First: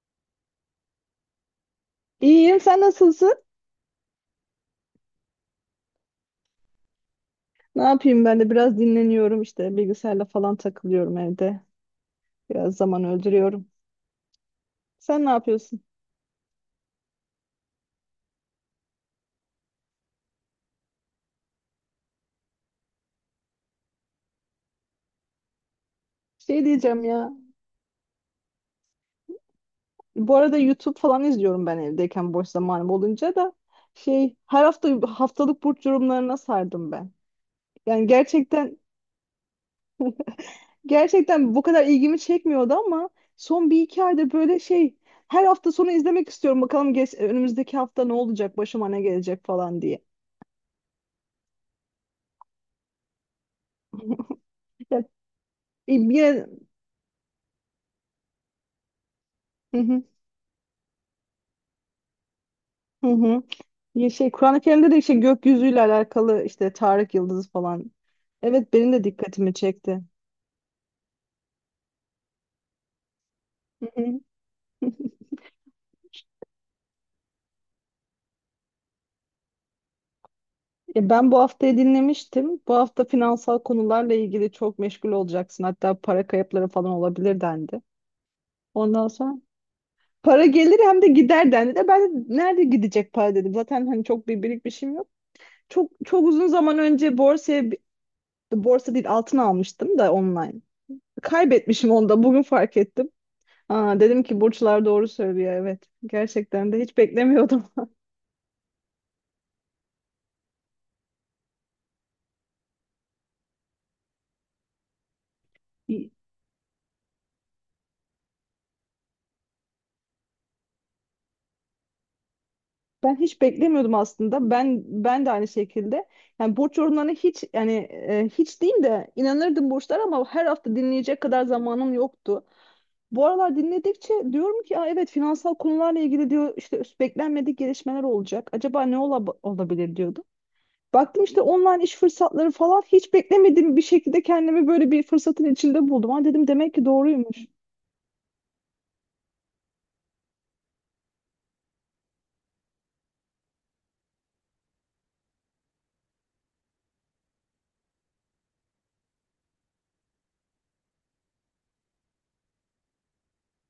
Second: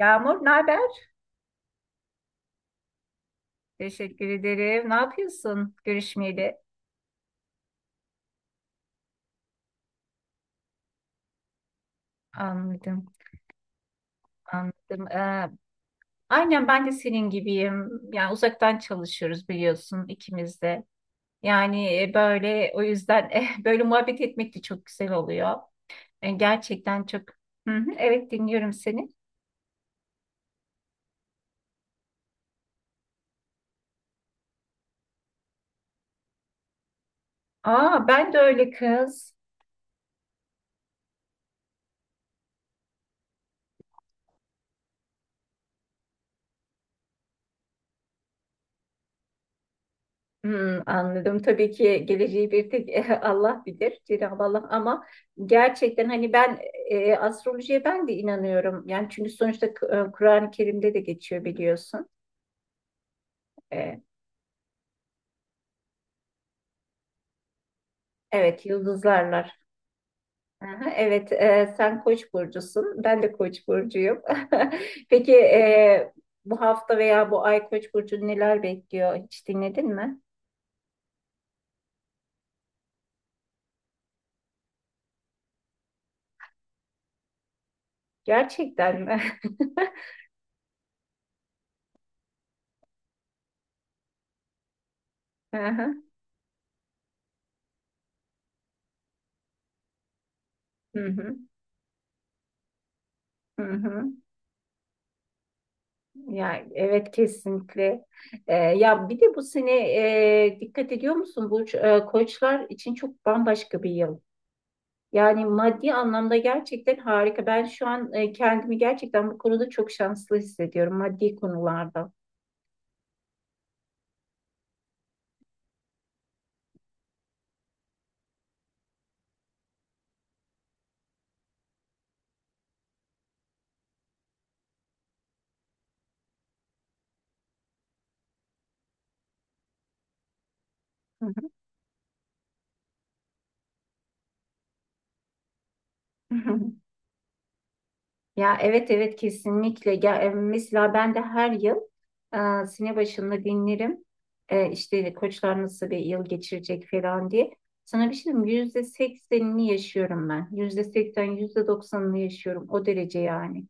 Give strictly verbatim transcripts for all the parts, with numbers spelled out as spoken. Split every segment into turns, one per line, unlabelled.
Yağmur, ne haber?
İyiyim, sen nasılsın?
Teşekkür ederim. Ne yapıyorsun? Görüşmeyeli.
Ne yapayım ben de biraz dinleniyorum işte bilgisayarla falan takılıyorum evde. Biraz zaman
Anladım,
öldürüyorum.
anladım.
Sen ne
Ee,
yapıyorsun?
aynen ben de senin gibiyim. Yani uzaktan çalışıyoruz biliyorsun ikimiz de. Yani e, böyle o yüzden eh, böyle muhabbet etmek de çok güzel oluyor. E,
Şey
gerçekten
diyeceğim
çok.
ya.
Hı hı, evet dinliyorum seni.
Bu arada YouTube falan izliyorum ben evdeyken boş zamanım olunca da şey her hafta haftalık burç yorumlarına sardım ben. Yani
Aa, ben de öyle
gerçekten
kız.
gerçekten bu kadar ilgimi çekmiyordu ama son bir iki ayda böyle şey her hafta sonu izlemek istiyorum. Bakalım geç, önümüzdeki hafta ne olacak, başıma ne gelecek falan diye.
Hmm, anladım. Tabii ki geleceği bir tek Allah bilir, Cenab-ı Allah.
Ya,
Ama gerçekten hani
yine...
ben e, astrolojiye ben de inanıyorum. Yani çünkü sonuçta
Hı
K-
hı,
e, Kur'an-ı Kerim'de de geçiyor biliyorsun.
hı hı.
E,
Ya şey Kur'an-ı Kerim'de de işte gökyüzüyle alakalı işte Tarık Yıldızı falan.
evet,
Evet benim de dikkatimi
yıldızlarlar.
çekti.
Aha, evet, e, sen Koç burcusun. Ben de Koç
Hı hı.
burcuyum. Peki e, bu hafta veya bu ay Koç burcunu neler bekliyor? Hiç dinledin mi?
Ya ben bu haftayı dinlemiştim. Bu hafta finansal konularla ilgili çok meşgul olacaksın. Hatta para kayıpları falan olabilir dendi.
Gerçekten
Ondan
mi?
sonra para gelir hem de gider dendi de ben de nerede gidecek para dedim. Zaten hani çok bir birikmişim yok. Çok
Aha,
çok uzun zaman önce borsaya bi- borsa değil altın almıştım da online.
hı hı.
Kaybetmişim onu da bugün fark ettim.
Hı
Aa,
hı.
dedim ki burçlar doğru söylüyor evet.
Yani
Gerçekten de hiç
evet,
beklemiyordum.
kesinlikle. Ee, ya bir de bu sene e, dikkat ediyor musun bu Ee, koçlar için çok bambaşka bir yıl. Yani maddi anlamda gerçekten harika. Ben şu an e, kendimi gerçekten bu konuda çok şanslı hissediyorum maddi konularda.
Ben hiç beklemiyordum aslında. Ben ben de aynı şekilde. Yani burç yorumlarına hiç yani e, hiç değil de inanırdım burçlara ama her hafta dinleyecek kadar zamanım yoktu. Bu aralar dinledikçe diyorum ki aa, evet finansal konularla ilgili diyor işte beklenmedik gelişmeler olacak. Acaba ne ola- olabilir diyordum. Baktım işte online iş fırsatları falan hiç beklemediğim bir şekilde kendimi böyle bir fırsatın içinde buldum. Ha dedim demek ki doğruymuş.
Ya evet evet, kesinlikle. Ya, e, mesela ben de her yıl e, sene başında dinlerim. E, işte koçlar nasıl bir yıl geçirecek falan diye. Sana bir şey diyeyim mi? Yüzde seksenini yaşıyorum ben. Yüzde seksen, yüzde doksanını yaşıyorum. O derece yani.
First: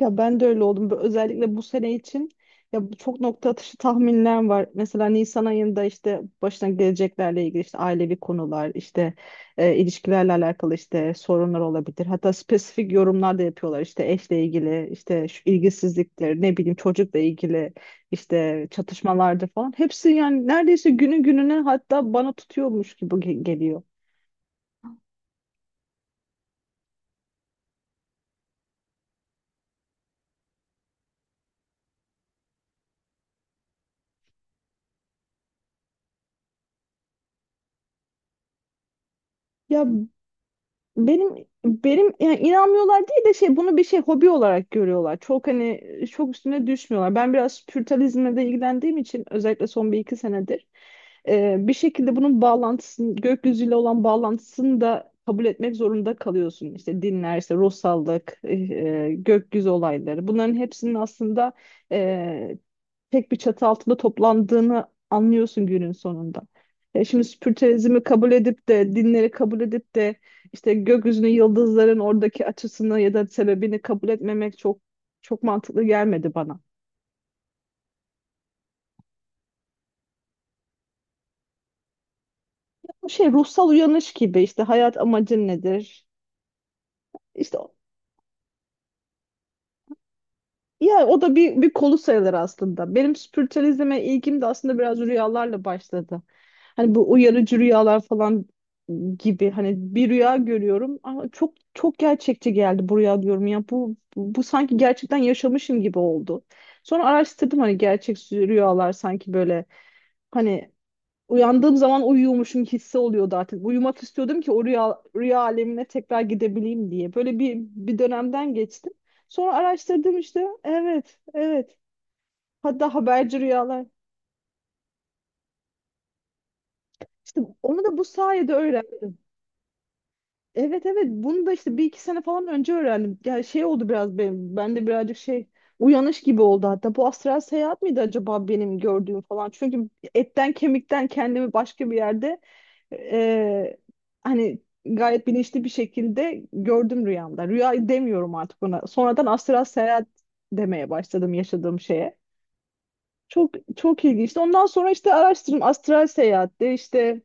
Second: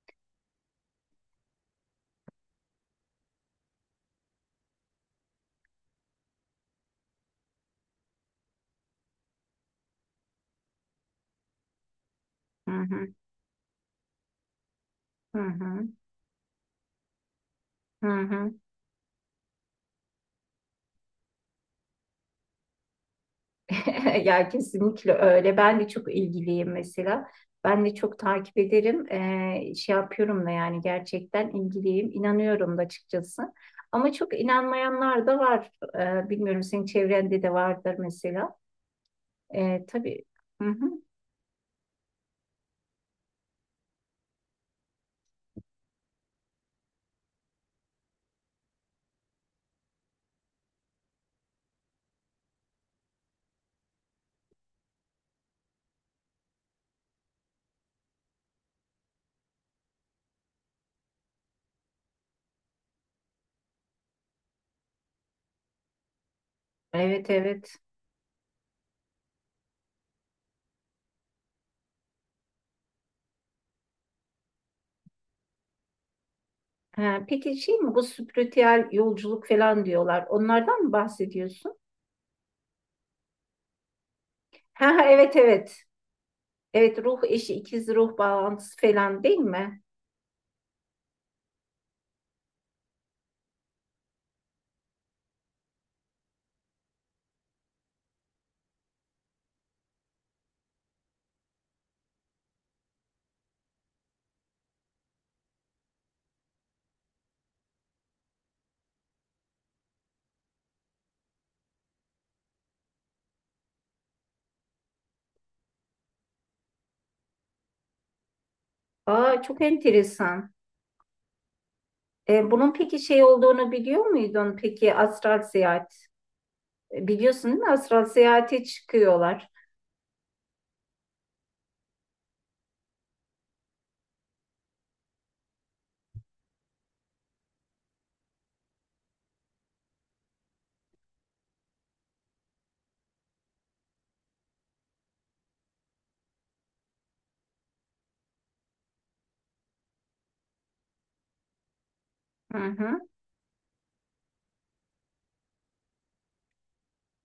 Ya ben de öyle oldum. Bö- Özellikle bu sene için ya bu çok nokta atışı tahminler var. Mesela Nisan ayında işte başına geleceklerle ilgili işte ailevi konular, işte e, ilişkilerle alakalı işte sorunlar olabilir. Hatta
Hı
spesifik
hı,
yorumlar da yapıyorlar. İşte eşle ilgili, işte
hı
şu
hı,
ilgisizlikler, ne bileyim çocukla ilgili
hı hı.
işte çatışmalardır falan. Hepsi yani neredeyse günü gününe hatta bana tutuyormuş gibi ge- geliyor.
Ya kesinlikle öyle. Ben de çok ilgiliyim mesela. Ben de çok takip ederim. Ee, şey yapıyorum da yani gerçekten ilgiliyim. İnanıyorum da açıkçası. Ama çok inanmayanlar da var. Ee, bilmiyorum senin çevrende de vardır mesela.
Ya,
Ee, tabii. Hı hı.
Benim benim yani inanmıyorlar değil de şey bunu bir şey hobi olarak görüyorlar. Çok hani çok üstüne düşmüyorlar. Ben biraz spiritualizmle de ilgilendiğim için özellikle son bir iki senedir e, bir şekilde bunun bağlantısını gökyüzüyle olan bağlantısını da kabul etmek zorunda kalıyorsun. İşte dinler, işte ruhsallık, e, e, gökyüzü olayları. Bunların hepsinin aslında tek bir çatı altında toplandığını anlıyorsun günün sonunda. E şimdi
Evet evet.
spiritualizmi kabul edip de dinleri kabul edip de işte gökyüzünün yıldızların oradaki açısını ya da sebebini kabul etmemek çok çok mantıklı gelmedi bana.
Ha, peki şey mi, bu spiritüel yolculuk falan diyorlar. Onlardan mı bahsediyorsun?
Bu şey ruhsal uyanış gibi işte
Ha,
hayat
ha, evet
amacın
evet.
nedir?
Evet, ruh eşi
İşte
ikiz ruh bağlantısı falan değil mi?
ya o da bir, bir kolu sayılır aslında. Benim spiritüalizme ilgim de aslında biraz rüyalarla başladı. Hani bu uyarıcı rüyalar falan gibi hani bir rüya görüyorum ama çok çok gerçekçi geldi bu rüya diyorum ya bu bu, bu sanki gerçekten yaşamışım gibi oldu. Sonra araştırdım hani gerçek rüyalar sanki böyle hani uyandığım zaman uyuyormuşum hissi oluyordu artık. Uyumak istiyordum ki o rüya, rüya alemine tekrar gidebileyim diye. Böyle bir, bir dönemden geçtim.
Aa,
Sonra
çok
araştırdım işte.
enteresan.
Evet, evet.
E, bunun
Hatta
peki şey
haberci
olduğunu
rüyalar.
biliyor muydun? Peki astral seyahat. E,
İşte
Biliyorsun değil mi?
onu da
Astral
bu sayede
seyahate
öğrendim.
çıkıyorlar.
Evet, evet. Bunu da işte bir iki sene falan önce öğrendim. Yani şey oldu biraz benim. Bende birazcık şey uyanış gibi oldu hatta. Bu astral seyahat miydi acaba benim gördüğüm falan? Çünkü etten kemikten kendimi başka bir yerde Ee, hani gayet bilinçli bir şekilde gördüm rüyamda. Rüya demiyorum artık buna. Sonradan astral seyahat demeye başladım yaşadığım şeye.
Hı hı.
Çok çok ilginçti. Ondan sonra işte araştırdım astral seyahatte işte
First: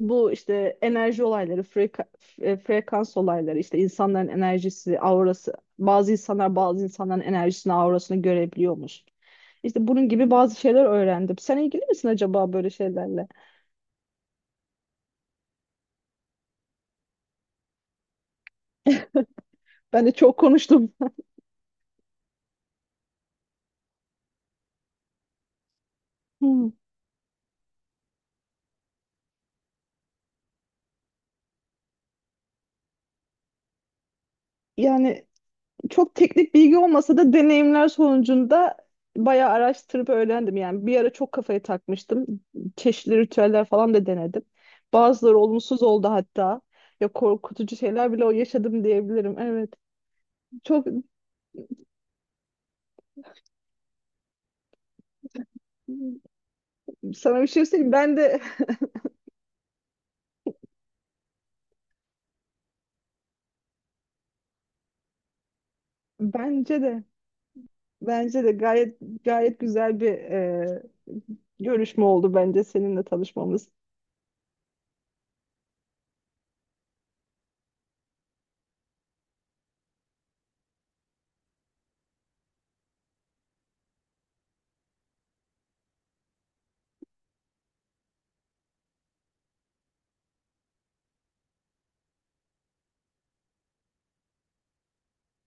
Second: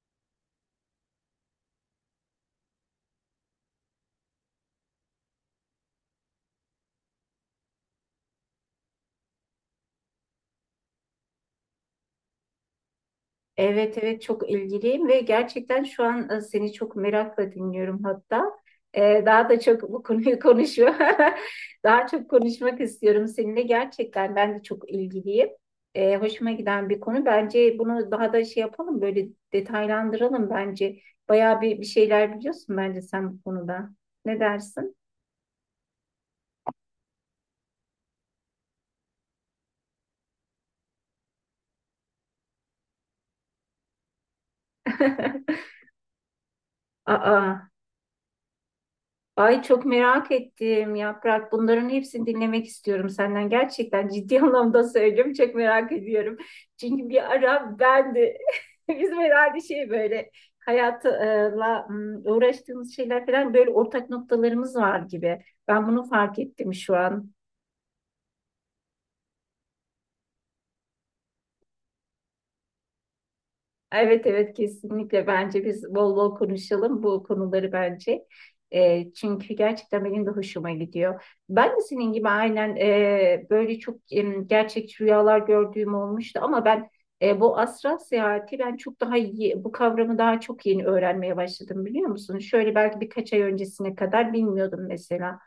bu işte enerji olayları, freka- e, frekans olayları, işte insanların enerjisi, aurası. Bazı insanlar bazı insanların enerjisini, aurasını görebiliyormuş. İşte bunun gibi bazı şeyler öğrendim. Sen ilgili misin acaba böyle şeylerle?
Evet evet, çok ilgiliyim ve gerçekten şu an e, seni çok merakla dinliyorum hatta. E, daha da çok bu
Ben de çok
konuyu
konuştum.
konuşuyor. Daha çok konuşmak istiyorum seninle. Gerçekten ben de çok ilgiliyim. E, hoşuma
Hmm.
giden bir konu. Bence bunu daha da şey yapalım, böyle detaylandıralım bence. Bayağı bir, bir şeyler biliyorsun bence sen bu konuda. Ne dersin?
Yani çok teknik bilgi olmasa da deneyimler sonucunda bayağı araştırıp öğrendim. Yani bir ara çok kafaya takmıştım. Çeşitli ritüeller falan da denedim. Bazıları olumsuz oldu hatta. Ya
Aa.
korkutucu şeyler bile o yaşadım diyebilirim.
Ay
Evet.
çok merak
Çok
ettim Yaprak. Bunların hepsini dinlemek istiyorum senden. Gerçekten ciddi anlamda söylüyorum. Çok merak ediyorum. Çünkü bir
sana bir şey
ara
söyleyeyim.
ben
Ben
de
de
bizim herhalde şey böyle hayatla ım, uğraştığımız şeyler falan, böyle ortak noktalarımız var gibi. Ben bunu fark ettim
bence
şu
de
an.
bence de gayet gayet güzel bir e, görüşme oldu bence seninle tanışmamız.
Evet evet, kesinlikle bence biz bol bol konuşalım bu konuları bence. E, çünkü gerçekten benim de hoşuma gidiyor. Ben de senin gibi aynen e, böyle çok em, gerçekçi rüyalar gördüğüm olmuştu ama ben e, bu astral seyahati ben çok daha iyi, bu kavramı daha çok yeni öğrenmeye başladım biliyor musun? Şöyle belki birkaç ay öncesine kadar bilmiyordum mesela.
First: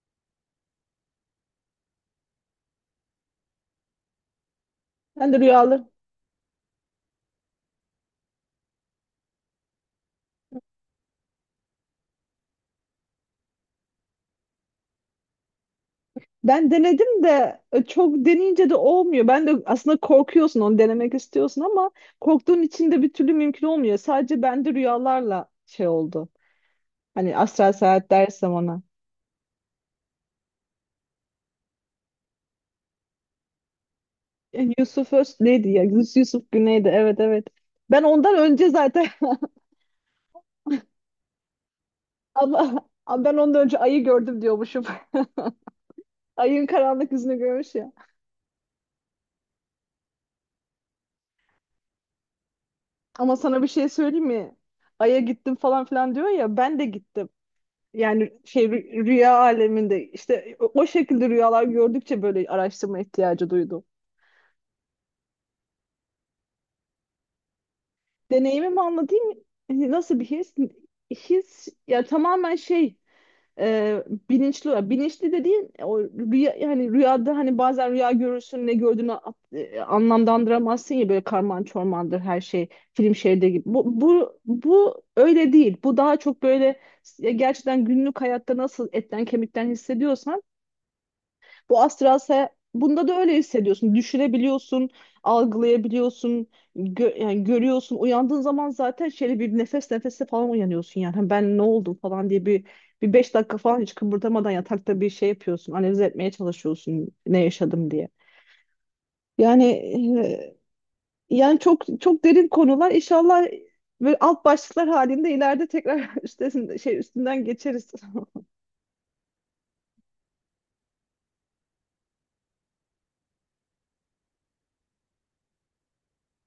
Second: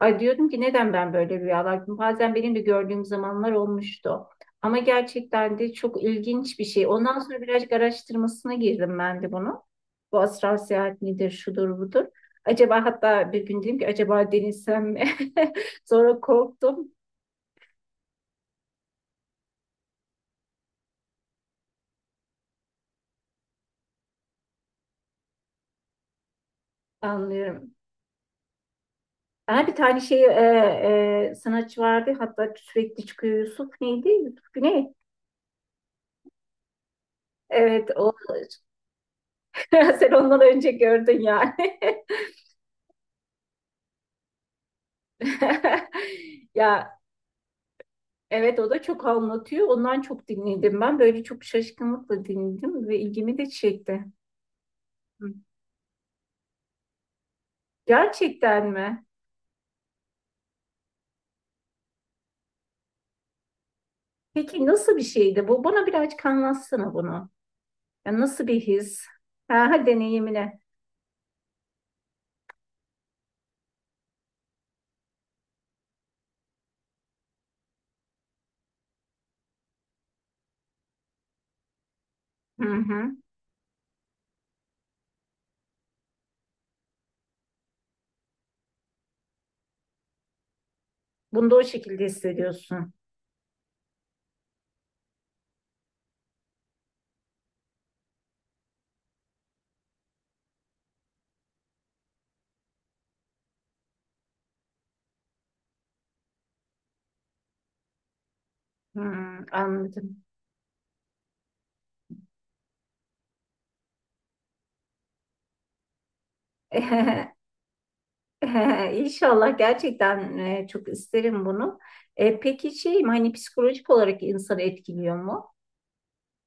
Ay diyordum ki neden ben böyle rüyalar görüyorum? Bazen benim de gördüğüm zamanlar olmuştu. Ama
Ben de
gerçekten de
rüyalarımı
çok ilginç bir şey. Ondan sonra birazcık araştırmasına girdim ben de bunu. Bu astral seyahat nedir, şudur budur. Acaba hatta bir gün dedim ki acaba denizsem mi? Sonra
ben
korktum.
denedim de e, çok deneyince de olmuyor. Ben de aslında korkuyorsun onu denemek istiyorsun ama korktuğun için de bir türlü mümkün olmuyor. Sadece bende rüyalarla şey oldu. Hani astral
Anlıyorum.
seyahat dersem ona.
Ha, bir tane şey e, e, sanatçı vardı, hatta sürekli çıkıyor, Yusuf neydi? Yusuf
E,
Güney.
Yusuf Öz neydi ya? Yus- Yusuf Güney'di. Evet, evet.
Evet
Ben
o,
ondan önce zaten
sen ondan önce gördün yani.
ama ama ben ondan önce ayı gördüm diyormuşum. Ayın
Ya
karanlık yüzünü görmüş ya.
evet, o da çok anlatıyor. Ondan çok dinledim ben. Böyle çok şaşkınlıkla dinledim ve
Ama
ilgimi de
sana bir şey
çekti.
söyleyeyim mi? Ay'a
Hı.
gittim falan filan diyor ya ben de gittim. Yani şey
Gerçekten mi?
rü- rüya aleminde işte o o şekilde rüyalar gördükçe böyle araştırma ihtiyacı duydum.
Peki nasıl bir şeydi bu? Bana birazcık anlatsana bunu. Ya nasıl bir
Deneyimimi
his?
anlatayım.
Ha, ha,
Nasıl bir his?
deneyimine.
His ya tamamen şey e, bilinçli bilinçli dediğin e, o rüya yani rüyada hani bazen rüya görürsün ne gördüğünü a- e, anlamlandıramazsın ya böyle karman çormandır her
Hı
şey
hı.
film şeridi gibi. Bu, bu bu öyle değil. Bu daha çok böyle ya gerçekten günlük hayatta nasıl etten kemikten hissediyorsan
Bunu da o
bu
şekilde
astral seyahat
hissediyorsun.
bunda da öyle hissediyorsun. Düşünebiliyorsun, algılayabiliyorsun, gö- yani görüyorsun. Uyandığın zaman zaten şöyle bir nefes nefese falan uyanıyorsun yani. Hani ben ne oldum falan diye bir bir beş dakika falan hiç kıpırdamadan yatakta bir şey yapıyorsun. Analiz etmeye çalışıyorsun ne yaşadım diye.
Hı,
Yani
anladım.
e, yani çok çok derin konular. İnşallah böyle alt başlıklar halinde ileride tekrar üstesinden şey üstünden geçeriz.
İnşallah gerçekten e, çok isterim bunu. E, peki şey mi, hani psikolojik olarak insanı etkiliyor mu?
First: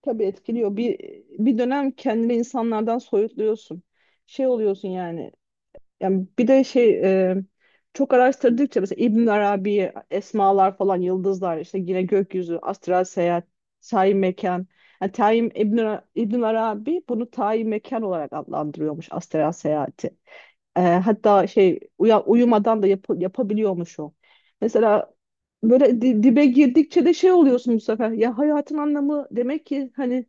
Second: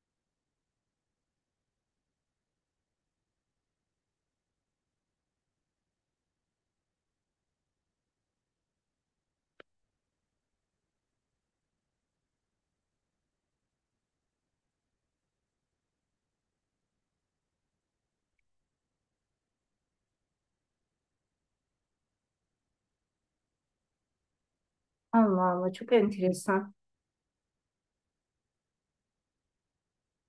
Tabii etkiliyor. Bir bir dönem kendini insanlardan soyutluyorsun. Şey oluyorsun yani. Yani bir de şey e, çok araştırdıkça mesela İbn Arabi, esmalar falan, yıldızlar işte yine gökyüzü, astral seyahat, tayin mekan. Yani tayin İbn, Ara- İbn Arabi bunu tayin mekan olarak adlandırıyormuş astral seyahati. E, hatta şey uya- uyumadan da yap- yapabiliyormuş o. Mesela
Allah Allah, çok
böyle di- dibe
enteresan.
girdikçe de şey oluyorsun bu sefer. Ya hayatın anlamı demek ki hani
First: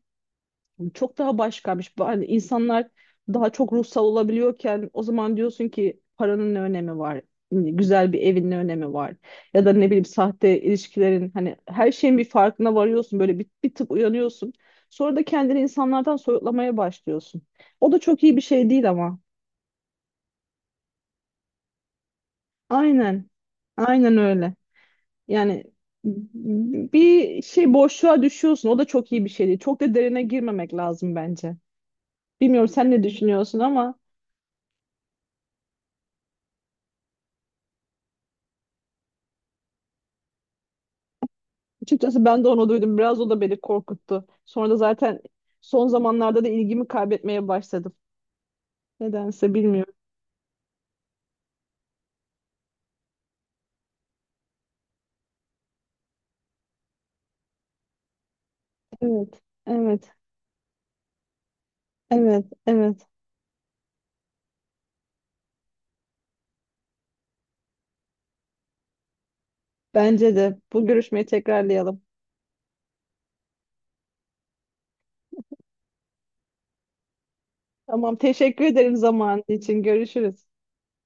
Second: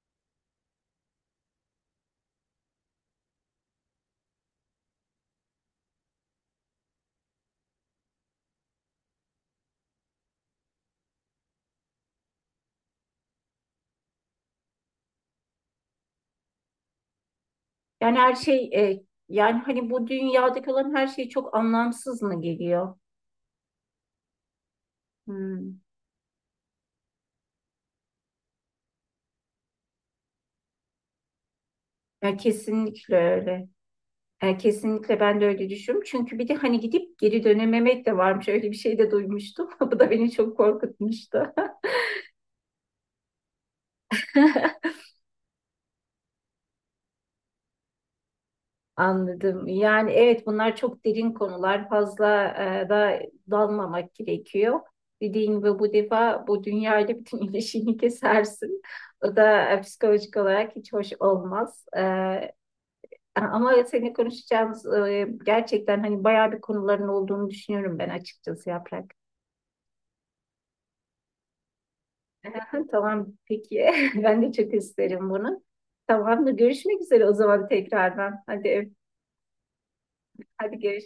çok daha başkaymış. Hani insanlar daha çok ruhsal olabiliyorken o zaman diyorsun ki paranın ne önemi var? Hani güzel bir evin ne önemi var? Ya da ne bileyim sahte ilişkilerin hani her şeyin bir farkına varıyorsun. Böyle bir, bir tık uyanıyorsun. Sonra da kendini insanlardan soyutlamaya başlıyorsun. O da
Yani
çok
her
iyi bir şey
şey
değil
e,
ama.
yani hani bu dünyadaki olan her şey çok anlamsız mı geliyor?
Aynen. Aynen öyle. Yani
Hmm.
bir şey boşluğa düşüyorsun. O da çok iyi bir şey değil. Çok da derine girmemek lazım bence.
Ya
Bilmiyorum sen ne
kesinlikle
düşünüyorsun
öyle.
ama
Ya kesinlikle ben de öyle düşünüyorum. Çünkü bir de hani gidip geri dönememek de varmış. Öyle bir şey de duymuştum. Bu da beni çok korkutmuştu.
açıkçası ben de onu duydum. Biraz o da beni korkuttu. Sonra da zaten son zamanlarda da ilgimi kaybetmeye başladım. Nedense
Anladım.
bilmiyorum.
Yani evet, bunlar çok derin konular. Fazla e, da dalmamak gerekiyor. Dediğin gibi bu defa bu dünyayla bütün ilişkini kesersin. O
Evet,
da e,
evet,
psikolojik olarak hiç hoş olmaz. E,
evet, evet.
Ee, Ama seninle konuşacağımız e, gerçekten hani bayağı bir konuların olduğunu düşünüyorum ben açıkçası Yaprak.
Bence de bu görüşmeyi tekrarlayalım.
Tamam peki. Ben de çok isterim bunu. Tamam da görüşmek üzere o zaman
Tamam,
tekrardan.
teşekkür
Hadi, öp-
ederim zamanın için. Görüşürüz.
hadi görüşürüz.